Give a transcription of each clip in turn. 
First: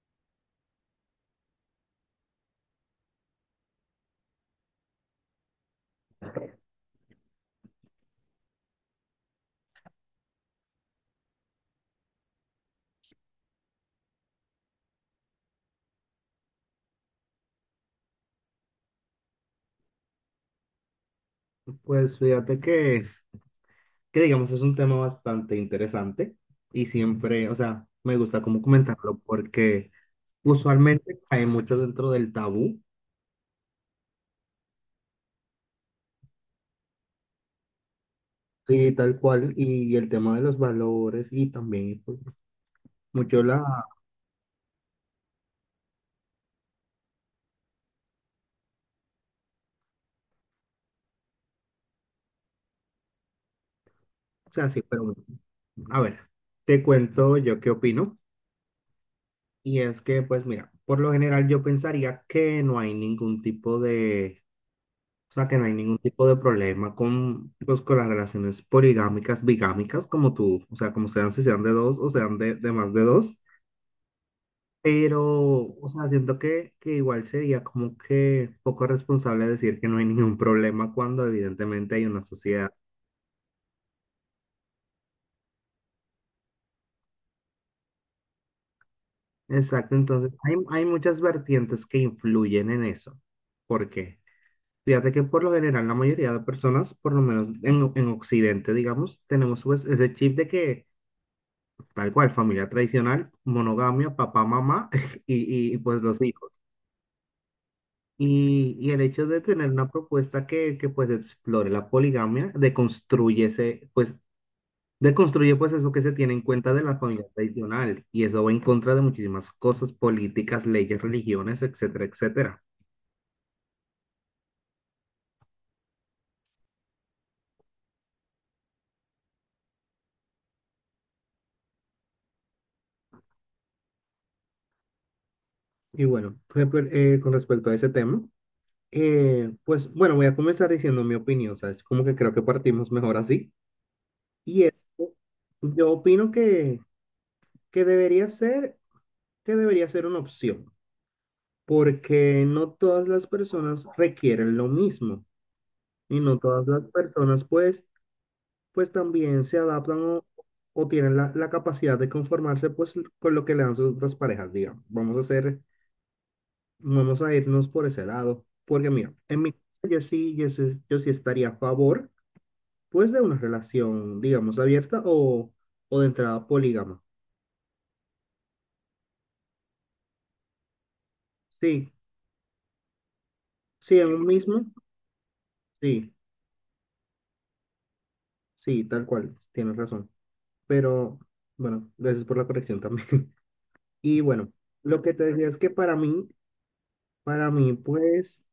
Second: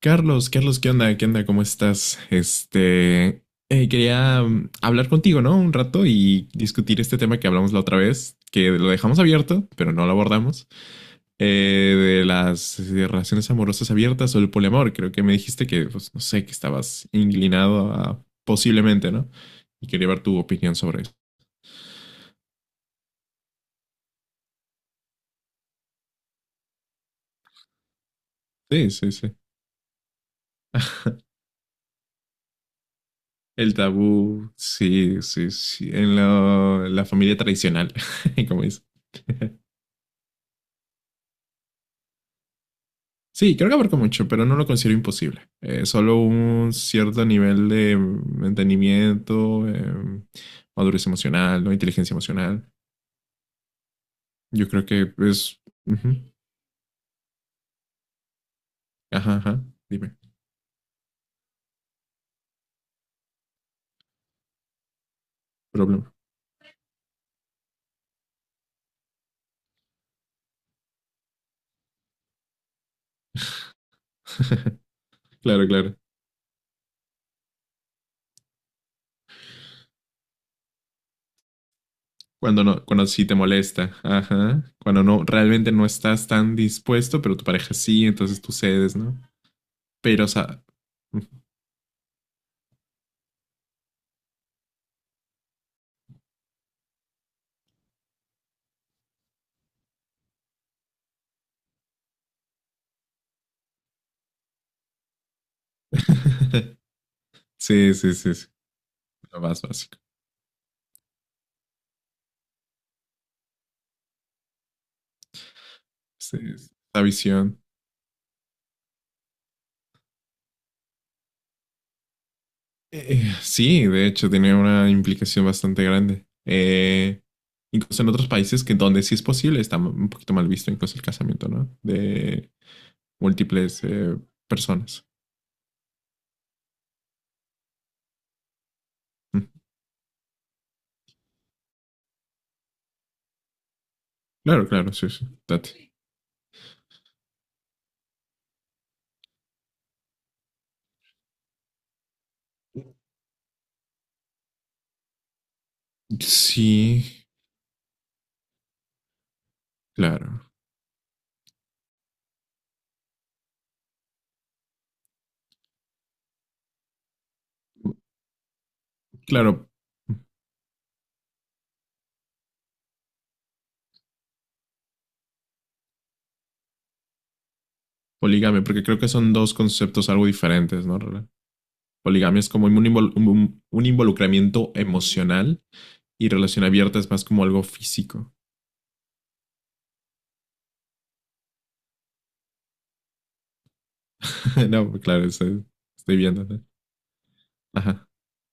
Carlos, Carlos, ¿qué onda? ¿Qué onda? ¿Cómo estás? Quería hablar contigo, ¿no? Un rato y discutir este tema que hablamos la otra vez, que lo dejamos abierto, pero no lo abordamos, eh, de las relaciones amorosas abiertas o el poliamor. Creo que me dijiste que, pues, no sé, que estabas inclinado a posiblemente, ¿no? Y quería ver tu opinión sobre eso. Pues fíjate que digamos es un tema bastante interesante y siempre, o sea, me gusta como Sí, sí, comentarlo sí. porque usualmente cae mucho dentro del tabú El tabú, sí, sí, sí. La familia tradicional, como dices. y tal cual y el tema de los valores y también pues, mucho Sí, la, creo que abarca mucho, pero no lo considero imposible. Solo un cierto nivel de entendimiento, madurez emocional, ¿no? Inteligencia emocional. o sea, Yo sí, creo pero que bueno. es... A Ujú. ver, te cuento yo qué opino Ajá, ajá, y es dime, que pues mira, por lo general yo pensaría que no hay ningún tipo. O sea, que no hay ningún problema. tipo de problema con, pues, con las relaciones poligámicas, bigámicas, como tú, o sea, como sean, si sean de dos o sean de más de dos. Pero, Claro, o claro. sea, siento que igual sería como que poco responsable decir que no hay ningún problema cuando evidentemente hay una Cuando sociedad. no, cuando sí te molesta, ajá. Cuando no, realmente no estás tan dispuesto, pero tu pareja sí, entonces tú cedes, ¿no? Exacto, Pero, o entonces hay, sea, hay muchas ujú. vertientes que influyen en eso. ¿Por qué? Fíjate que por lo general la mayoría de personas, por lo menos en Occidente, digamos, tenemos pues ese chip de que tal cual, familia tradicional, monogamia, papá, mamá pues los hijos. Sí, sí, sí, sí, Y el hecho lo de más tener una básico. propuesta que pues explore la poligamia, deconstruye ese, pues deconstruye pues eso que se tiene Sí, en sí, cuenta de la la familia visión. tradicional y eso va en contra de muchísimas cosas, políticas, leyes, religiones, etcétera, etcétera. Sí, de hecho, tiene una implicación bastante grande. Incluso en otros países que donde sí es posible está un poquito mal visto incluso el casamiento, ¿no? De múltiples personas. Y bueno, por ejemplo, con respecto a ese tema, Mm. Pues bueno, voy a comenzar diciendo mi opinión, o sea, es como que creo que partimos mejor así. Y Claro, es, claro, sí, sí, yo date. opino que debería ser, que debería ser una opción, porque no todas las personas requieren lo mismo y no todas Sí, las personas pues, pues también se adaptan claro. o tienen la, la capacidad de conformarse pues con lo que le dan sus otras parejas, digamos. Vamos a hacer, vamos a irnos por ese lado, porque mira, en mi caso Claro, yo sí estaría a favor pues de una relación, digamos, abierta o de entrada polígama. poligamia, porque creo que son dos conceptos algo diferentes, ¿no? ¿Roland? Sí, Poligamia es como un sí, en un mismo, involucramiento emocional. sí, Y relación abierta es más como algo físico. sí, tal cual, tienes razón. Pero bueno, gracias por la corrección también. Y bueno, No, lo que claro, te decía es estoy, que estoy viendo, ¿no? para mí, Ajá, pues,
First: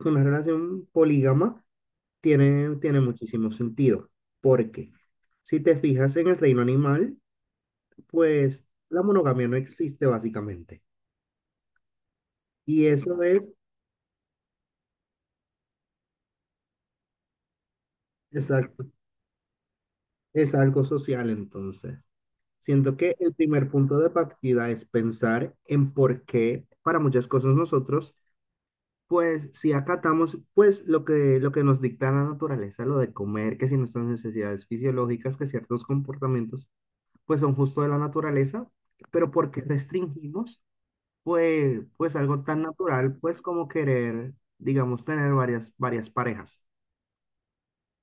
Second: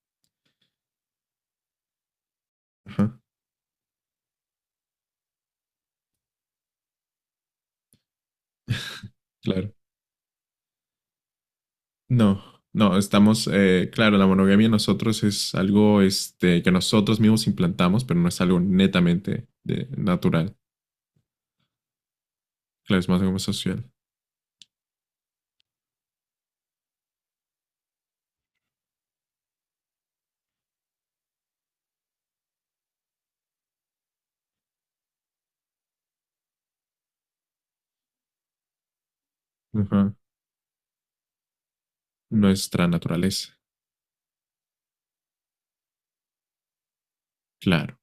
una relación polígama tiene ajá, muchísimo sentido. Porque si te fijas en el reino animal, pues la monogamia no claro. existe básicamente. No, Y no, eso estamos, claro, la monogamia nosotros es algo que nosotros mismos implantamos, pero no es es algo algo, netamente es natural. algo social entonces. Siento Claro, es que más el como primer social. punto de partida es pensar en por qué para muchas cosas nosotros. Pues si acatamos, pues lo que nos dicta la naturaleza, lo de comer, que si nuestras necesidades fisiológicas, que ciertos comportamientos, pues son justo de la naturaleza, pero porque Ajá. restringimos, pues, pues algo tan Nuestra natural, pues naturaleza. como querer, digamos, tener varias, varias parejas. Claro.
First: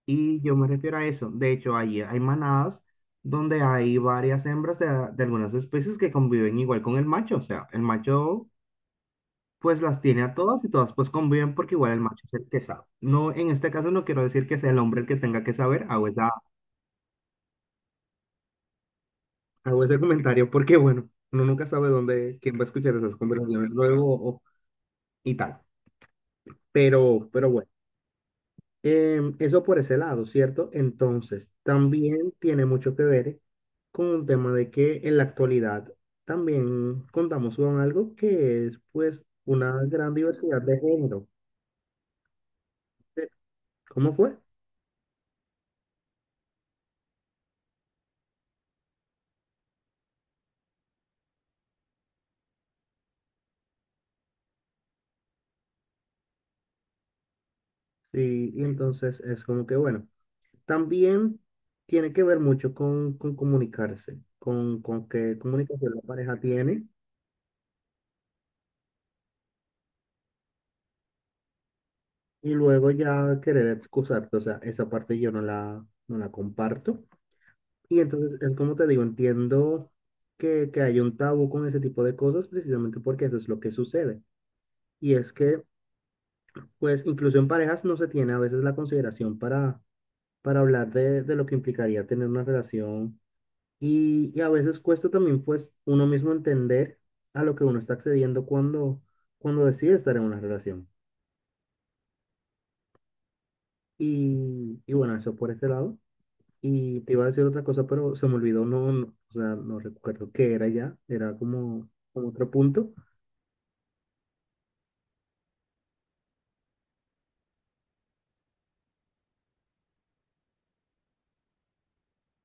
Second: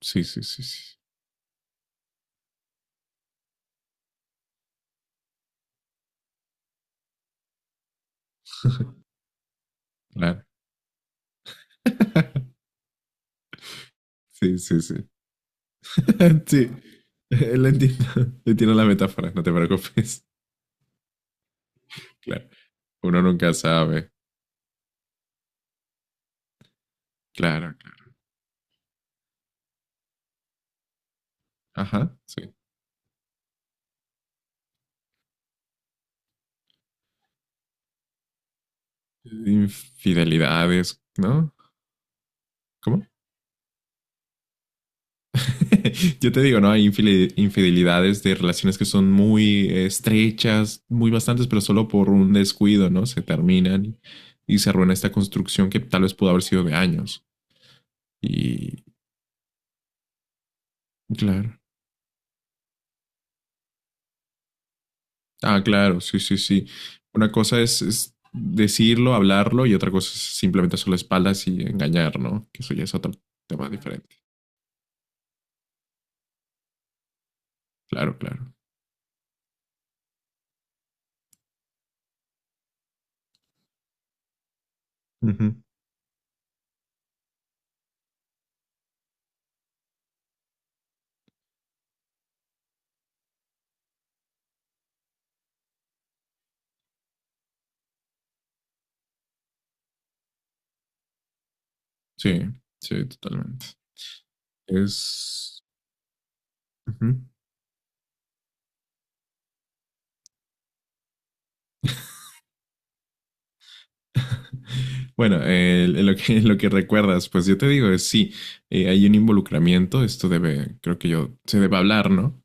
Sí, Y sí, yo sí, me sí. refiero a eso. De hecho, ahí hay manadas donde hay varias hembras de algunas especies que conviven igual con el macho. O sea, el macho pues las tiene a Claro. todas y todas pues conviven porque igual el macho es el que sabe. No, en este caso no quiero decir que Sí, sea el sí, sí. hombre el que tenga que saber, hago esa, Sí, lo entiendo. Entiendo la metáfora, no te hago ese preocupes. comentario porque bueno, uno nunca sabe dónde, Claro, quién va a escuchar esas uno nunca conversaciones sabe. luego o- y tal. Pero bueno, Claro, claro. Eso por ese lado, ¿cierto? Entonces, Ajá, también sí. tiene mucho que ver con un tema de que en la actualidad también contamos con algo que es pues una gran diversidad de Infidelidades, género. ¿no? ¿Cómo? ¿Cómo fue? Yo te digo, ¿no? Hay infidelidades de relaciones que son muy estrechas, muy bastantes, pero solo por un descuido, ¿no? Se terminan y se arruina esta construcción que tal vez pudo haber sido de años. Sí, y Y entonces es como que bueno. También claro, tiene que ver mucho con comunicarse, con qué ah, comunicación claro, la sí, sí, pareja sí. tiene Una cosa es decirlo, hablarlo, y otra cosa es simplemente hacer la espalda y engañar, ¿no? y Que eso ya luego es otro ya querer tema diferente. excusarte. O sea, esa parte yo no la, no la comparto. Y Claro, entonces claro. es como te digo, entiendo que hay un tabú con ese tipo de cosas precisamente porque eso es lo que sucede. Y es que, Ujú. pues, incluso en parejas no se tiene a veces la consideración para hablar de lo que implicaría tener una relación. Y a veces cuesta también pues uno mismo entender a lo que uno está accediendo cuando, cuando decide estar en una relación. Sí, sí, totalmente. Y bueno, eso por Es. ese lado. Y Ujú. te iba a decir otra cosa, pero se me olvidó, no, no, o sea, no recuerdo qué era ya, era como, como otro punto. Bueno, en lo que recuerdas, pues yo te digo, es sí, hay un involucramiento, esto debe, creo que yo, se debe hablar, ¿no?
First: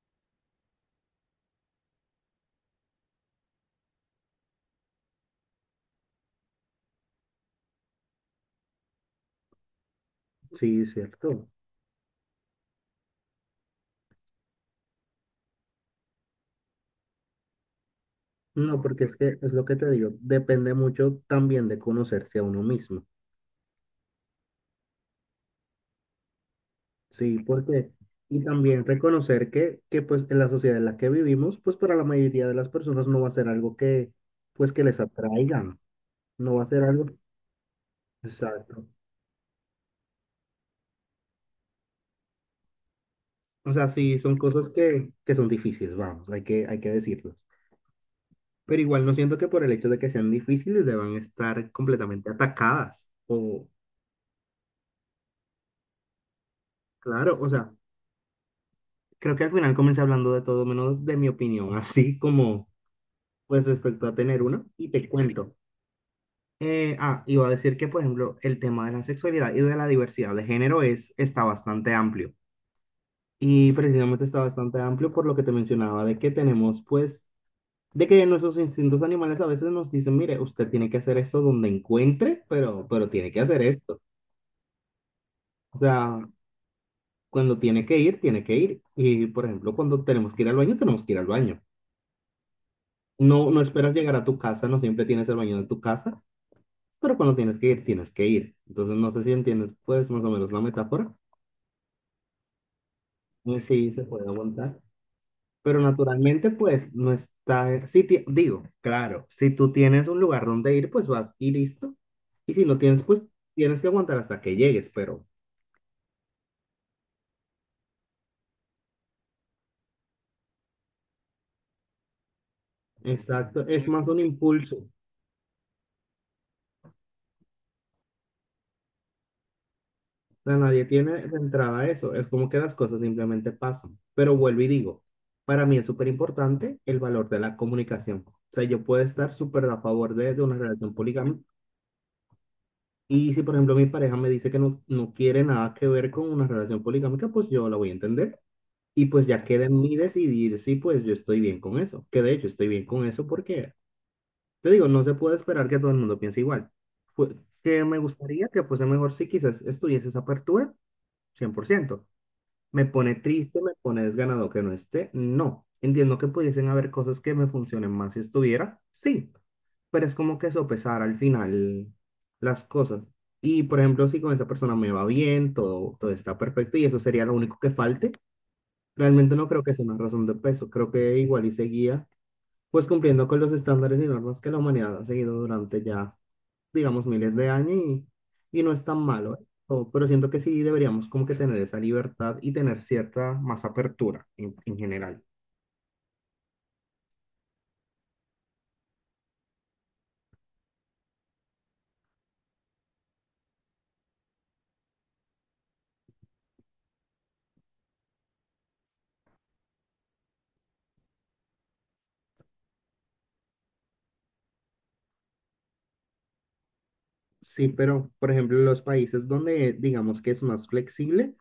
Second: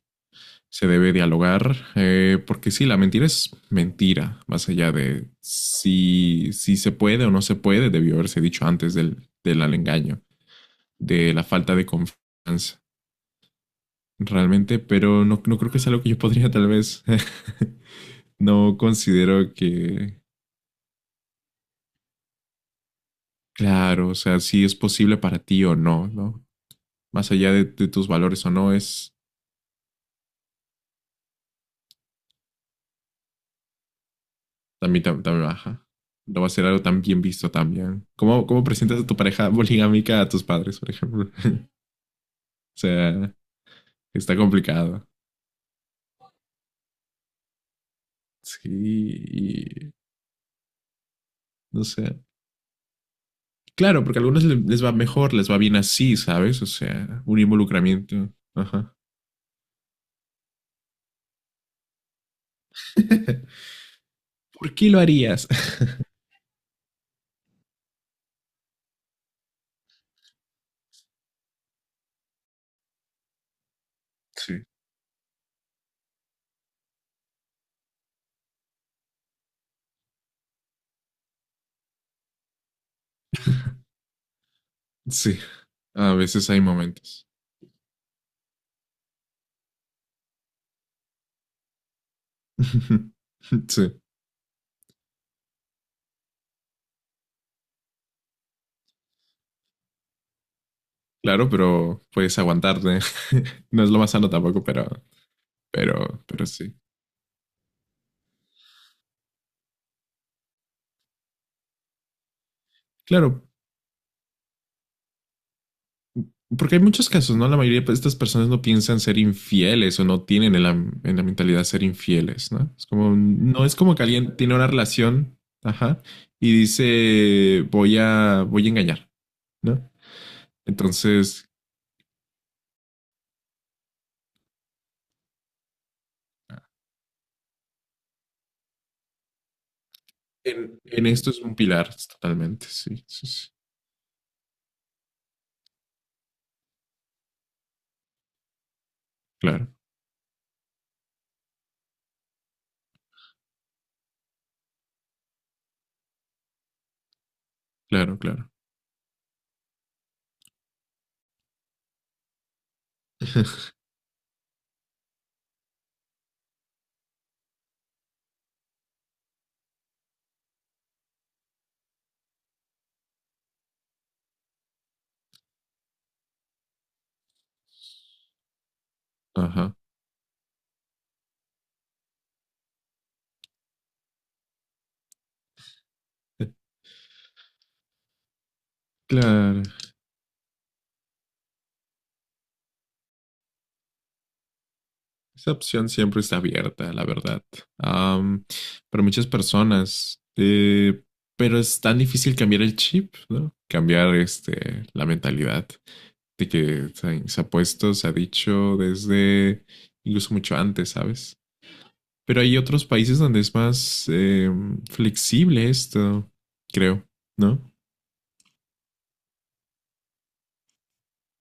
Se debe dialogar, porque sí, la mentira es mentira, más allá de si, si se puede o no se puede, debió haberse dicho antes del engaño, Sí, de la cierto. falta de confianza, realmente, pero no, no creo que sea algo que yo podría tal vez, no No, porque es que es considero lo que te digo, que, depende mucho también de conocerse a uno mismo. claro, o sea, si es posible para ti o no, ¿no? Más Sí, allá de porque, tus y valores o no, también es reconocer que pues en la sociedad en la que vivimos, pues para la mayoría de las personas no va a ser algo que, pues que les también, también atraigan, baja. No va a no, no va ser a algo ser tan algo, bien visto también. ¿Cómo, cómo exacto. presentas a tu pareja poligámica a tus padres, por ejemplo? O sea, O sea, sí, son está cosas complicado. Que son difíciles, vamos, hay que decirlo. Sí, Pero igual no siento que por el hecho y de que sean difíciles deban estar no sé. completamente atacadas. O, Claro, porque a algunos les va mejor, les va bien así, ¿sabes? O sea, claro, un o sea, involucramiento. Ajá. creo que al final comencé hablando de todo menos de mi opinión, así como, pues respecto a tener una, ¿Por qué y lo te harías? cuento. Iba a decir que, por ejemplo, el tema de la sexualidad y de la diversidad de género es, está bastante amplio. Y precisamente está Sí. bastante amplio por lo que te mencionaba, de que tenemos, pues, de que nuestros instintos animales a veces nos dicen, mire, usted tiene que hacer esto donde encuentre, pero tiene que hacer esto. Sí, O a sea, veces hay momentos. cuando tiene que ir, tiene que ir. Y, por ejemplo, cuando tenemos que ir al baño, tenemos que ir al baño. No, no esperas Sí, llegar a tu casa, no siempre tienes el baño en tu casa, pero cuando tienes que ir, tienes que ir. Entonces, no sé si entiendes, pues, más o menos la metáfora. claro, pero puedes aguantarte. Y No es sí, lo se más puede sano tampoco, aguantar. pero, Pero pero naturalmente, sí. pues, no está, si ti- digo, claro, si tú tienes un lugar donde ir, pues vas y listo. Y si no tienes, pues Claro, tienes que aguantar hasta que llegues, pero porque hay muchos casos, ¿no? La mayoría de estas personas no piensan ser infieles o no tienen en la mentalidad ser infieles, ¿no? Es como, no exacto, es es como que más un alguien tiene una impulso. relación, ajá, y dice, voy a, voy a engañar, ¿no? O sea, nadie tiene de Entonces, entrada eso, es como que las cosas simplemente pasan. Pero vuelvo y digo, para mí es súper importante el valor de la comunicación. O sea, yo puedo estar súper a favor de una relación en esto poligámica. es un pilar totalmente, sí, sí, Y si, sí. por ejemplo, mi pareja me dice que no, no quiere nada que ver con una relación poligámica, pues yo la voy a entender. Y pues ya queda Claro, en mí decidir si pues yo estoy bien con eso. Que de hecho estoy bien con eso porque, te digo, no se puede esperar que todo el mundo piense igual. Fue- que me claro, gustaría claro. que fuese mejor si quizás estuviese esa apertura, 100% me pone triste, me pone desganado que no esté. No, entiendo que pudiesen haber cosas que me funcionen más si estuviera, sí, pero es como que sopesar al final las cosas. Y por ejemplo, si con esa persona me va bien, todo, todo está perfecto y eso sería lo único que falte, realmente no creo que Ajá. sea una razón de peso, creo que igual y seguía pues cumpliendo con los estándares y normas que la humanidad ha seguido durante ya digamos, miles de años y no es tan malo, ¿eh? Claro. O- pero siento que sí deberíamos como que tener esa libertad y tener cierta más apertura en general. Esa opción siempre está abierta, la verdad, am, para muchas personas, pero es tan difícil cambiar el chip, ¿no? Cambiar la mentalidad de que se ha puesto, se ha dicho desde incluso mucho antes, ¿sabes? Pero hay otros países donde es más flexible esto, creo, ¿no? Sí, pero por ejemplo, los países donde digamos que es más flexible,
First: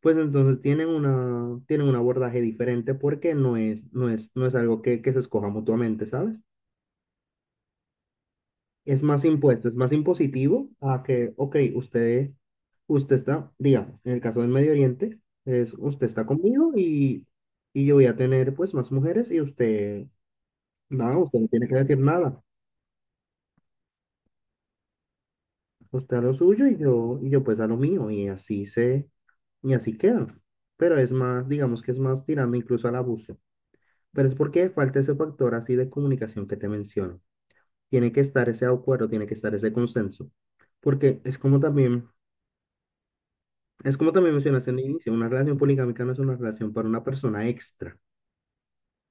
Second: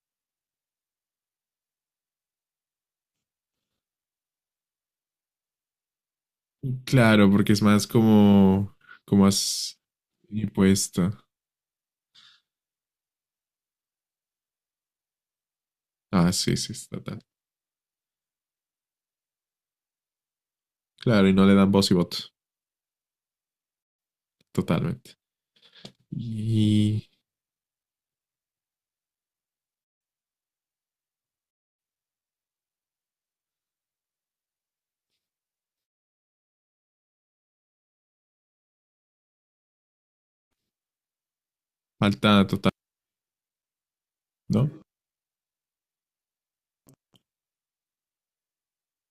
pues entonces tienen una, tienen un abordaje diferente porque no es, no es, no es algo que se escoja mutuamente, ¿sabes? Claro, porque es más como, Es como más impuesto, es más más impositivo a impuesto. que, ok, usted, usted está, digamos, en el caso del Medio Oriente, es usted está Ah, sí, conmigo sí, total. Y yo voy a tener pues más mujeres y usted, nada, Claro, y usted no no le tiene dan que voz y decir voto, nada, totalmente, usted a lo suyo y y yo pues a lo mío y así se, y así quedan. Pero es más, digamos que es más tirando incluso al abuso. Pero es porque falta ese factor así de comunicación que te menciono. Tiene que estar ese acuerdo, tiene que estar ese consenso. Porque es como también. falta total, Es como también ¿no? mencionaste en el inicio, una relación poligámica no es una relación para una persona extra.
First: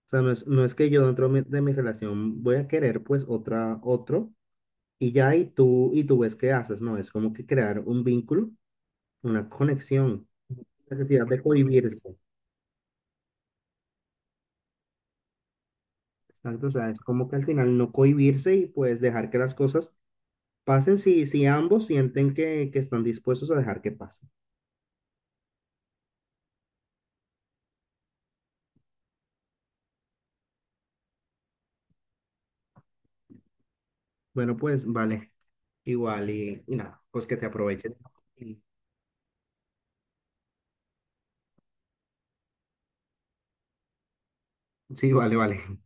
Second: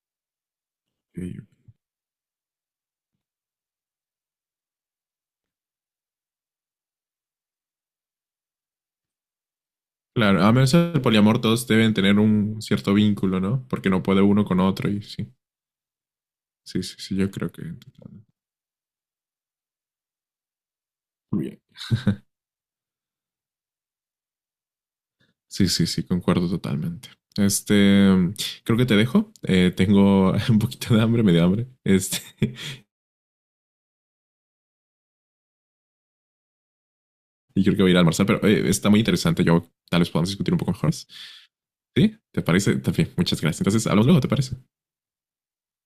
O sea, no es, no es que yo dentro Sí. De mi relación voy a querer pues otra, otro y ya y tú ves qué haces, no, es como que crear un vínculo, una conexión, Claro, a menos el necesidad poliamor de todos deben cohibirse. tener un cierto vínculo, ¿no? Porque no puede uno con otro y sí, Exacto, o sí, sea, sí, es sí, como yo que al creo que final no totalmente. cohibirse y pues dejar que las cosas pasen si, Muy si bien. ambos sienten que están dispuestos a dejar que pasen. Sí, sí, sí, concuerdo totalmente. Este, Creo que te dejo. Tengo un poquito de hambre, medio hambre. Este, Bueno, pues vale, igual y nada, pues que te y creo que voy a aprovechen. ir a almorzar, pero Y- está muy interesante. Yo tal vez podamos discutir un poco mejor. ¿Sí? ¿Te parece? También, muchas gracias. Entonces, hablamos luego, ¿te parece? Sí, vale, vale.